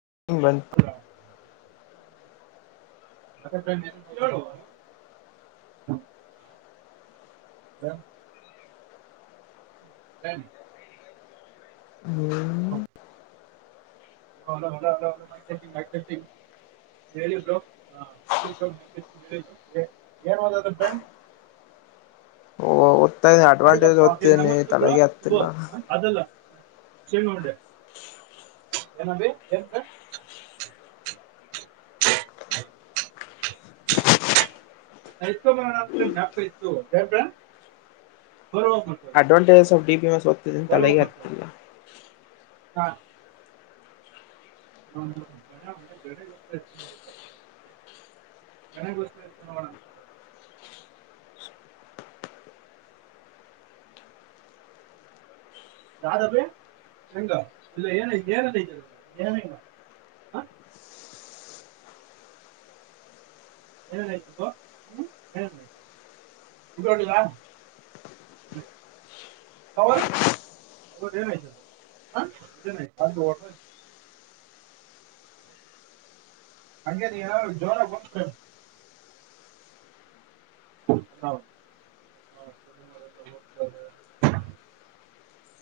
[unintelligible] [inaudible] [inaudible] ಹ [inaudible] ಹ್ಮ [inaudible] hello hello hello mic testing mic testing. ಹೇಳಿ ಬ್ರೋ ಹೇಳಿ ಬ್ರೋ ಮೈಕ್ ಟೆಸ್ಟಿಂಗ್ ಹೇಳಿ ಬ್ರೋ ಏನು ಓದದಂತೆ. [inaudible] ಓದ್ತಾ ಇದ ಅಡ್ವಾಂಟೇಜ್ ಅಯ್ಯಪ್ಪ ಏ ಓದ್ತಿದ್ದೀನಿ ನಂಗೊಂಚೂರು ಕೊಡೊ ತಲೆಗೆ ಶುಭು ಹತ್ತಿಲ್ಲ ಅದಲ್ಲ. ಚೇಂಜ್ ಮಾಡ್ದೆ ಏನ್ ಅಬಿ ಏನ್ ಅಂದೆ. [inaudible] ಮಕ್ಕಳು ಅಡ್ವಾಂಟೇಜಸ್ ಅಫ್ [unintelligible] ಬರುವ ತಲೆಗೆ ಮಕ್ಕಳು ಹತ್ತುತಿಲ್ಲ. [inaudible] [inaudible] ಗಣ ವಸ್ತು ಇ [unintelligible] [unintelligible] ಯಾರವೇ ಹೆಂಗ ಇಲ್ಲ ಏನು ಏನಲ್ಲ ಏನಂಗ [inaudible] [inaudible] [unintelligible] [inaudible] ಹವ ಕ [unintelligible] ಹಂಗೆ ನೀ ಜೋರ ಬ [unintelligible] [unintelligible]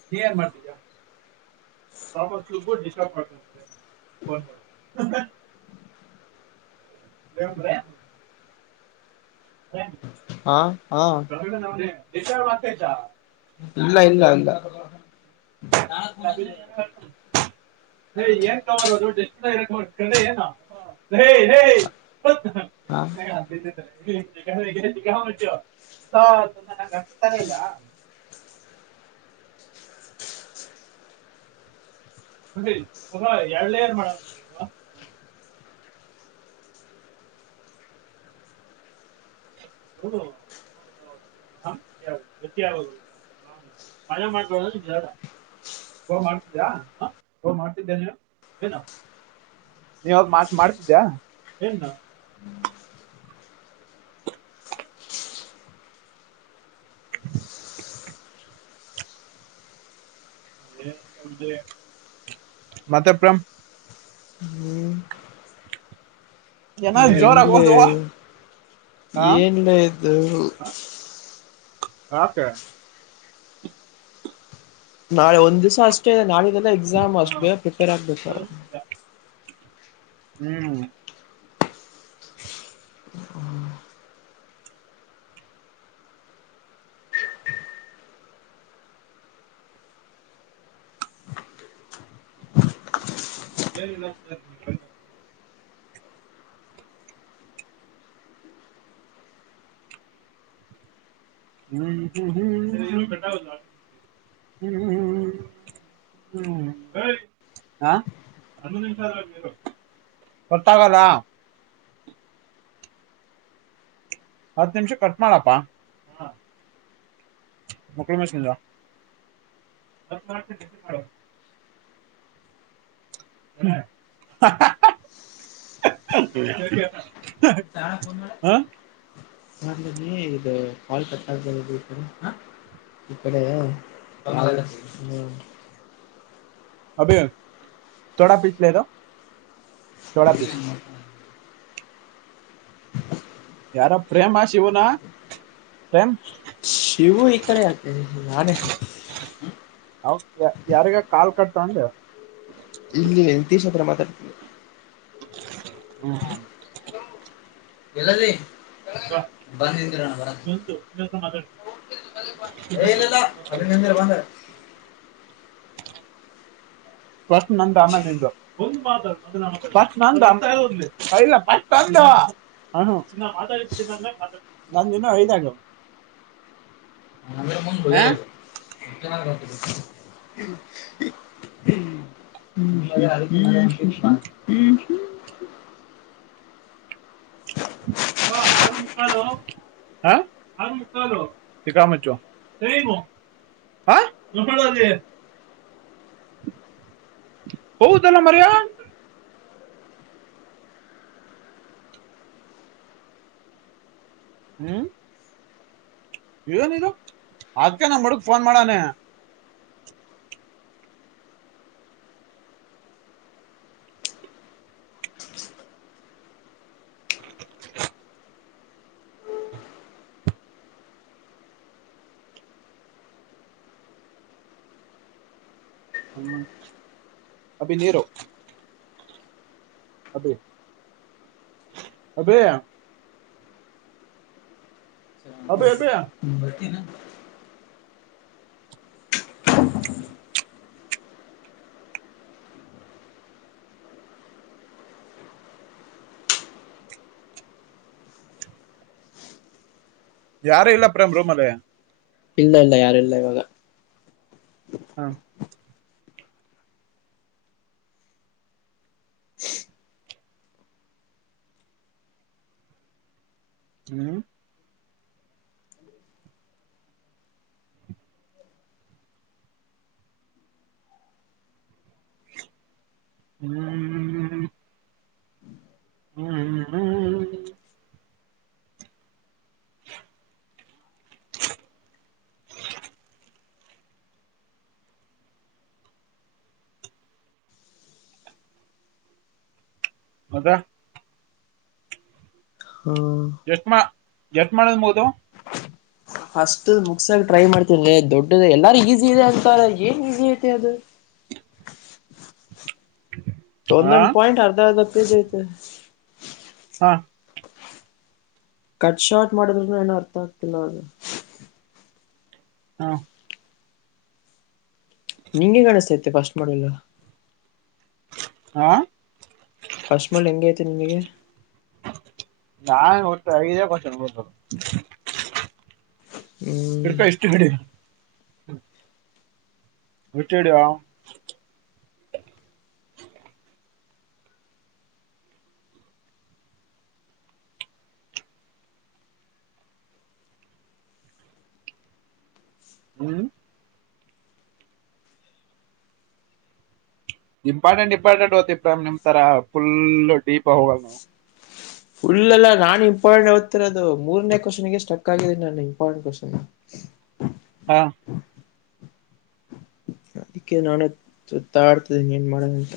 ನೀ ಏನ್ ಮಾಡ್ತಿದಿಯ. ತಾಮಸ್ಗು ಡಿಸ್ಟರ್ಬ್ ಮಾಡ್ತಾನಂತೆ ಫೋನ್ ಮಾಡಿ. [inaudible] [inaudible] ಹಾ ಹಾ ದಶ ಮಾತ ಚ [inaudible] ಇಲ್ಲ ಇಲ್ಲ ಇಲ್ಲ ಅಭ ಯನತ [inaudible] [inaudible] [unintelligible] ನ ಏನ್ ಕಾರೋದು ಎಸ್ಏ ಏನ ಹೇಯ್ ಹೇಯ್ [inaudible] [unintelligible] ಹ ಹಾ ಅದು ನ ನ ಕಷ್ಟತಾನ ಇಲ್ಲ [inaudible] ಅ ಎಳ್ ಏನ್ ಮಾಡ [unintelligible] ುದ [unintelligible] ಮನೆೆ ಮಾಡ್ಬ ನಿಾರ [unintelligible] ಹೋ ಮಾಡ್ತಿದ್ದಾ ಹ ಹೋ ಮಾಡ್ತಿದ್ದೆ ನೀನು ಏನು ನಿ ಹೋಗ್ ಮಾಡ್ ಮಾಡ್ ಮಾಡ್ತಿದ್ದ್ಯಾ ಏನ್ ನ ಮತ್ತಪರಮ [inaudible] ಚನ್ನಾಗ್ ಜೋರಾಗ್ ಓದು ಏನ್ಲ ಇದು ಯಾಕೆ ನಾಳೆ ಒಂದ್ ದಿಸ ಅಷ್ಟೇ ನಾಳೆದೆಲ್ಲಾ ಎಕ್ಸಾಮ್ ಹಾ ಅಷ್ಟ್ ಬೇಗ ಪ್ರಿಪೇರ್ ಆಗ್ಬೇಕು ಅದೊಂದು ನಿಜ ಹ್ಮ್ ಏನ್ ಇಲ್ಲ ಸರ್ ಹ್ಮ್ ಹ್ಮ್ ಹ್ಮ್ ಹ್ಮ್ ಹ್ಮ [unintelligible] ಹ್ಮ್ ಹೇಯ್ ಹಾ [unintelligible] ಹೊತ್ತಾಗದಾ ಹತ್ ನಿಮಿಷ ಕಟ್ ಮಾಡಪ್ಪಾ ಮ ಮ [unintelligible] ಹ್ಮ [inaudible] [inaudible] ಹಾ ಎ ಇದು ಕಾಲ್ ಕಟ್ ಆಗ್ದೇ [unintelligible] ಇಕಡೆ ಹ್ಮ [inaudible] ಅಭಿ ತೋಡಾ ಪೀಸ [unintelligible] ಲದ ತೋಡ ಪೀಸ್ ಯಾರ ಪ್ರೇಮ ಶಿವುನ ಪ್ರೇಮ್ ಶಿವು ಈ ಕಡೆ ಆಕ ನಾನೆ ಹ ಯ ಯಾರಿಗ ಕಾಲ್ ಕಟ್ತೊಂಡ್ ಸ [inaudible] ಹ್ಮ್ ಹ್ಮ [inaudible] ಎಲ್ಲದಿ ಬಂದಿದಿರ ಬ ಇನ್ನೊಂದು ಇನ್ನೊಂದ್ಸಲ ಮಾತಾಡು ಇಲ್ಲಿಲ್ಲಾ ಅಲ್ಲೆ ನಿಂದಿರ್ ಬಂದ ಪಸ್ಟ್ ನಂದ್ ಆಮೇಲ್ ನಿಂದ್ [unintelligible] ಪಸ್ಟ್ ನಂದ್ ಇಲ್ಲ ಪಸ್ಟ್ ನಂದ್ [inaudible] ಹ ಚನ್ನ [unintelligible] ಮಾತಾಡಂದ ನಂದ್ ಇನ್ನ ಐದಾಗ ಹ ನಮೇರ ಮನ್ ಬಲ ಆ ರ [unintelligible] [unintelligible] ಹ್ಮ ಹ್ಮ್ ಹಾ ಆರು ಮುಕ್ಕಾಲು ಹಾ ಆರು ಮುಕ್ಕಾಲು ತಿಕ ಮುಚ್ಚು ಹಾ [unintelligible] [inaudible] ಹದಲ್ಲ ಮರೆಯ ಹ್ಮ್ ವನಿದು ಅದಕ ನಾ ಮುಡಗ್ ಫೋನ್ ಮಾಡಾನೆ ಹ್ಮ ಅಭಿ ನೀರೋ ಅದೇ ಅದೇ ಅಭಿ ಅಭಿ ಬರ್ತ ನ ಯಾರು ಇಲ್ಲ ಪ್ರೇಮ್ ರೋಮಾಲಯ ಇಲ್ಲ ಇಲ್ಲ ಯಾರು ಇಲ್ಲ ಇವಾಗ ಹಾ ಹ್ಮ್ ಹ್ಮ್್ಮ ಹ್ಮ್ ಹ್ಮ್ ಹ್ಮ್ ಹ್ಮ್ [inaudible] ಮದ ಹಾ ಎಟ್ ಮಾಡುದುಬೋದು ಫಸ್ಟ್ ಮುಗಸಾಗ ಟ್ರೈ ಮಾಡ್ತೇನ್ ದೊಡ್ಡದು ಎಲ್ಲಾರ ಈಸಿ ಇದೆ ಅಂತ ಏನ್ ಈಸಿ ಐತಿ ಅದು [inaudible] ಹಾ ಒಂದೊಂದ್ ಪಾಯಿಂಟ್ ಅರ್ಧ ಅರ್ಧ ಪೇಜ್ ಐತೆ ಹ ಕಟ್ ಶಾರ್ಟ್ ಮಾಡಿದ್ನು ಏನೂ ಅರ್ಥ ಆಗ್ತಿಲ್ಲ ಅಾಗ ಹಾ ನಿಂಗೆ ಕಾಣಿಸ್ತೈತೆ ಫಸ್ಟ್ ಮಾಡೆಲ್ಲ ಹಾ ಫಸ್ಟ್ ಮಾಡಿ ಹೆಂಗೈತೆ ನಿನಗೆ ನಾ ಟ್ಟಗ ಕೊಷ ಹ್ಮ್ ಕರ್ಕ ಇಷ್ಟು ಕಡೆ ವಿಟ್ಟಡ ಹ್ಮ್ ಇಂಪಾರ್ಟೆಂಟ್ ಇಂಪಾರ್ಟೆಂಟ್ ಓತಿ ಪ್ರ್ರಮ್ ನಿಮ್ ತರ ಫುಲ್ ಡೀಪ್ ಹೋಗಲ್ಲ ನೀವು ಫುಲ್ಲ್ಲ ನಾನು ಇಂಪಾರ್ಟೆಂಟ್ ಓ್ತಿರೋದು ಮೂರನೇ ಕ್ವನ್ ಗೆ ಸ್ಟಕ್ ಆಗಿದ್ದೀನಿ ನು ಇಂಪಾರ್ಟೆಂಟ್ ಕ್ವನ್ ಹ ಹಾ ಅದಕ್ಕೆ ನಾನುುತ್ತಾ ಆಡ್ತಿದ್ದೀನಿ ಏನ್ ಮಾಡದಂತ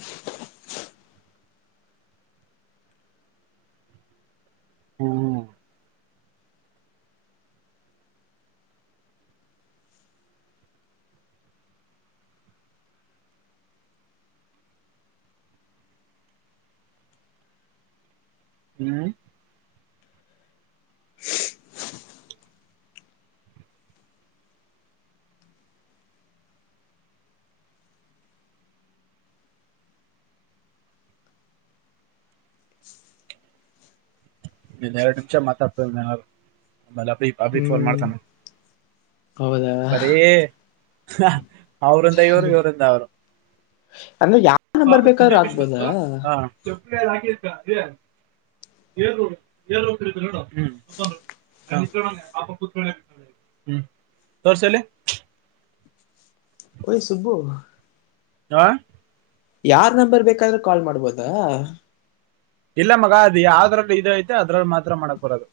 ಹ್ಮ್ ಹ್ಮ ಹ್ಮ್ ನೀನ್ ಎರಡು ನಿಮಷ ಮಾತಾತೇಲೆ ಅಬ ಅಬಿ ಫೋನ್ ಹ್ಮ್ ಮಾಡ್ತಾನ [inaudible] ಬರೀ ಅವರುಂದ ಇವ್ರು ಇವ್ರಂದ ಅವ್ರು ಅಂದ್ರೆ ಯಾವ ನ ಬರ್ಬೇಕಾದ್ೂ ಆಗ್ಬೋದಾ ಾಕಿ ಏ ಏಡೊ ಹ್ಮ ತೋರ್ಸಲೆ ಐ ಸುಬ್ಬು ಹ ಯಾರ್ ನಂಬರ್ ಬೇಕಾದ್ರು ಕಾಲ್ ಮಾಡ್ಬೋದಾ? ಇಲ್ಲ ಮಗ ಅದು ಯಾವ್ದ್ರಲ್ಲ ಇದ ಐತೆ ಅದ್ರಲ್ಲಿ ಮಾತ್ರ ಮಾಡಕ್ ಬರೋದು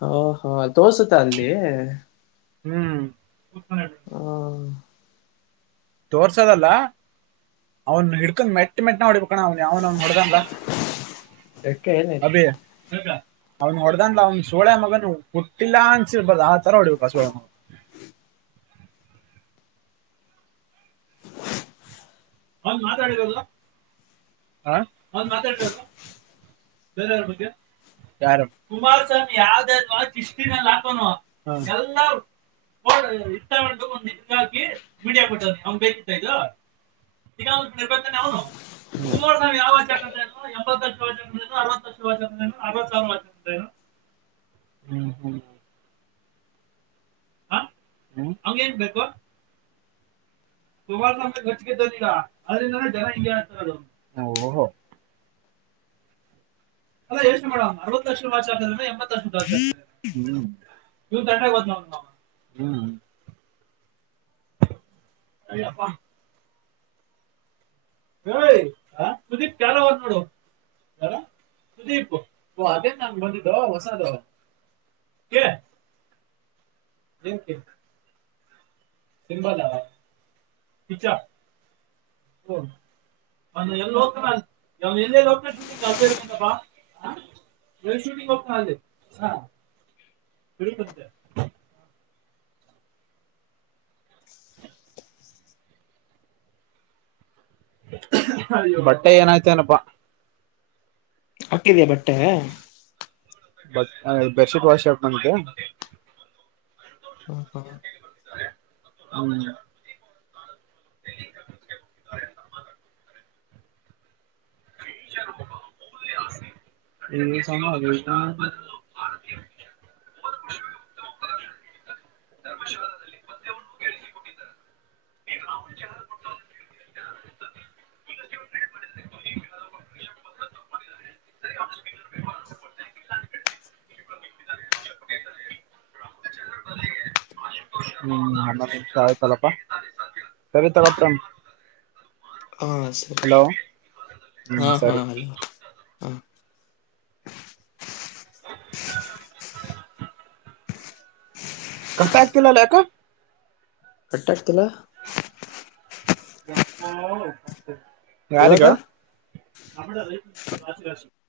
ಹ ಹಾ ತೋಸತ ಅಲ್ಲಿಲ್ಲಿ ಹ್ಮ್ ಹ್ಮ ತೋರ್ಸೋದಲ್ಲ ಅವ್ನ್ ಹಿಡ್ಕೊಂಡ್ ಮೆಟ್ಟ ಮೆಟ್ಟ ನ ಹೊಬೇಕ ಣ ಅವ ಅವನ ಅವನ್ ಹೊಡ್ದಂಗ ರೆಕ್ಕೆ ಏನಾಯ್ತು ಅಬ ಅವ್ನ ಹೊಡ್ದಂದ ಅವ್ನ ಸುಳೆ ಮಗನು ಹುಟ್ಟಿಲ್ಲ ಅನ್ಸಿರ್ಬಾರ್ದ ಆ ತರ ಹೊಡ್ಬೇಕ ಸುಳೆ ಮಗ [unintelligible] ಅವನ್ ಮಾತಾಡಿರೋದು ಅ ಅವ್ನ್ ಮಾತಾಡಿರೋದು ಬೇರೆಯವ್ರ್ ಬಗ್ಗೆ ಯಾರು? ಕುಮಾರಸ್ವಾಮಿ ಯಾವ್ದ್ ಯಾವ್ದ್ ಮಾತ್ ಹಿಸ್ಟ್ರಿನಲ್ ಹಾಕೌನೋ ಎಲ್ಲಾ [unintelligible] [unintelligible] ಹ್ಮ್ ಕುಮಾರಸ್ವಾಮಿ ಯಾವ್ ವಾಚ್ ಹಾಕುದ್ರೇನು ಎಂಬತ್ ಲಕ್ಷದ್ ವಾಚ್ ಹಾಕುದ್ರೇನು ಅರ್ವತ್ ಲಕ್ಷದ್ ವಾಚ್ ಹಾಕುದ್ರೇನು ಅರವತ್ ಸಾವೃದ್ ವಾಚ್ ಹಾಕುದ್ರೇನು? [inaudible] ಹ್ಮ್ ಹ್ಮ್ ಹ ಹ್ಮ ನಮ್ಗೇನ್ ಬೇಕು? ಕುಮಾರಸ್ವಾಮಿ ರೊಚ್ಗೆದ್ದೌರ್ ಈಗ ಅದ್ರಿಂದಾನೆ ಜನ ಹಿಂಗೆ ಹೇಳ್ತಾಯಿರೋದು. ಓಹೋ ಅಲ್ಲ ಯೋಚ್ನೆ ಮಾಡು ಅರವತ್ ಲಕ್ಷದ್ ವಾಚ್ ಆದ್ರೇನು ಎಂಬತ್ ಲಕ್ಷದ್ ವಾಚ್ ಆದ್ರೇನು? ಯೂರ್ ತಂಟೆಗ್ ಹೋದ್ನಾ ಅವ್ನು? ಹ್ಮ್ ಅಯ್ಯಪ್ಪ ಏಯ್ ಅ ಸುದೀಪ್ [unintelligible] ನೋಡು. ಏನು ಸುದೀಪು ಓ ಅದೇನ ಹಂಗ್ ಬಂದಿದ್ದು ಹೊಸಾದು? [inaudible] ಏನ್ ಕೇಳ್ದ? ಇಲ್ವಲ್ಲ ಕಿಚ್ಚ ಫೋನ್ ಅವ್ನ್ ಎಲ್ ಹೋಗ್ತಾನಲ್ ಅವ್ನ್ ಎಲ್ಲೆಲ್ ಹೋಗ್ತಾನ್ ಶೂಟಿಂಗ್ ಅಲ್ [unintelligible] ಅ ಎಲ್ ಶೂಟಿಂಗ್ ಹೋಗ್ತಾನಲ್ಲಿ ಅ [unintelligible] ಅಯ್ಯೋ ಬಟ್ಟೆ ಏನಾಯ್ತ್ ಏನಪ್ಪಾ? ಹಾಕಿದ್ಯಾ ಬಟ್ಟೆ? ಬಟ್ ಆ ಇಲ್ ಬೆಶೀಟ್ ವಾಶ್ ಹಾಕುವಂತೆ [unintelligible] ಹ್ಮ್ [inaudible] ಏ ಸಮ [unintelligible] [unintelligible] ಆಯ್ತಲ್ಲಪ್ಪ ಸರಿ [unintelligible] ಹಾಂ ಸರಿ ಹಲೋ ಹ್ಮ್ ಹಾಂ ಸರಿ ಹಾಂ ಅಲ್ಲಿ ಅ ಕಟ್ಟೆ ಆಗ್ತಿಲ್ಲಲ್ಲ ಯಾಕ? ಕಟ್ ಆಗ್ತಿಲ್ಲ? ಯಾರಿಗೋ? ಇವಾಗ [unintelligible]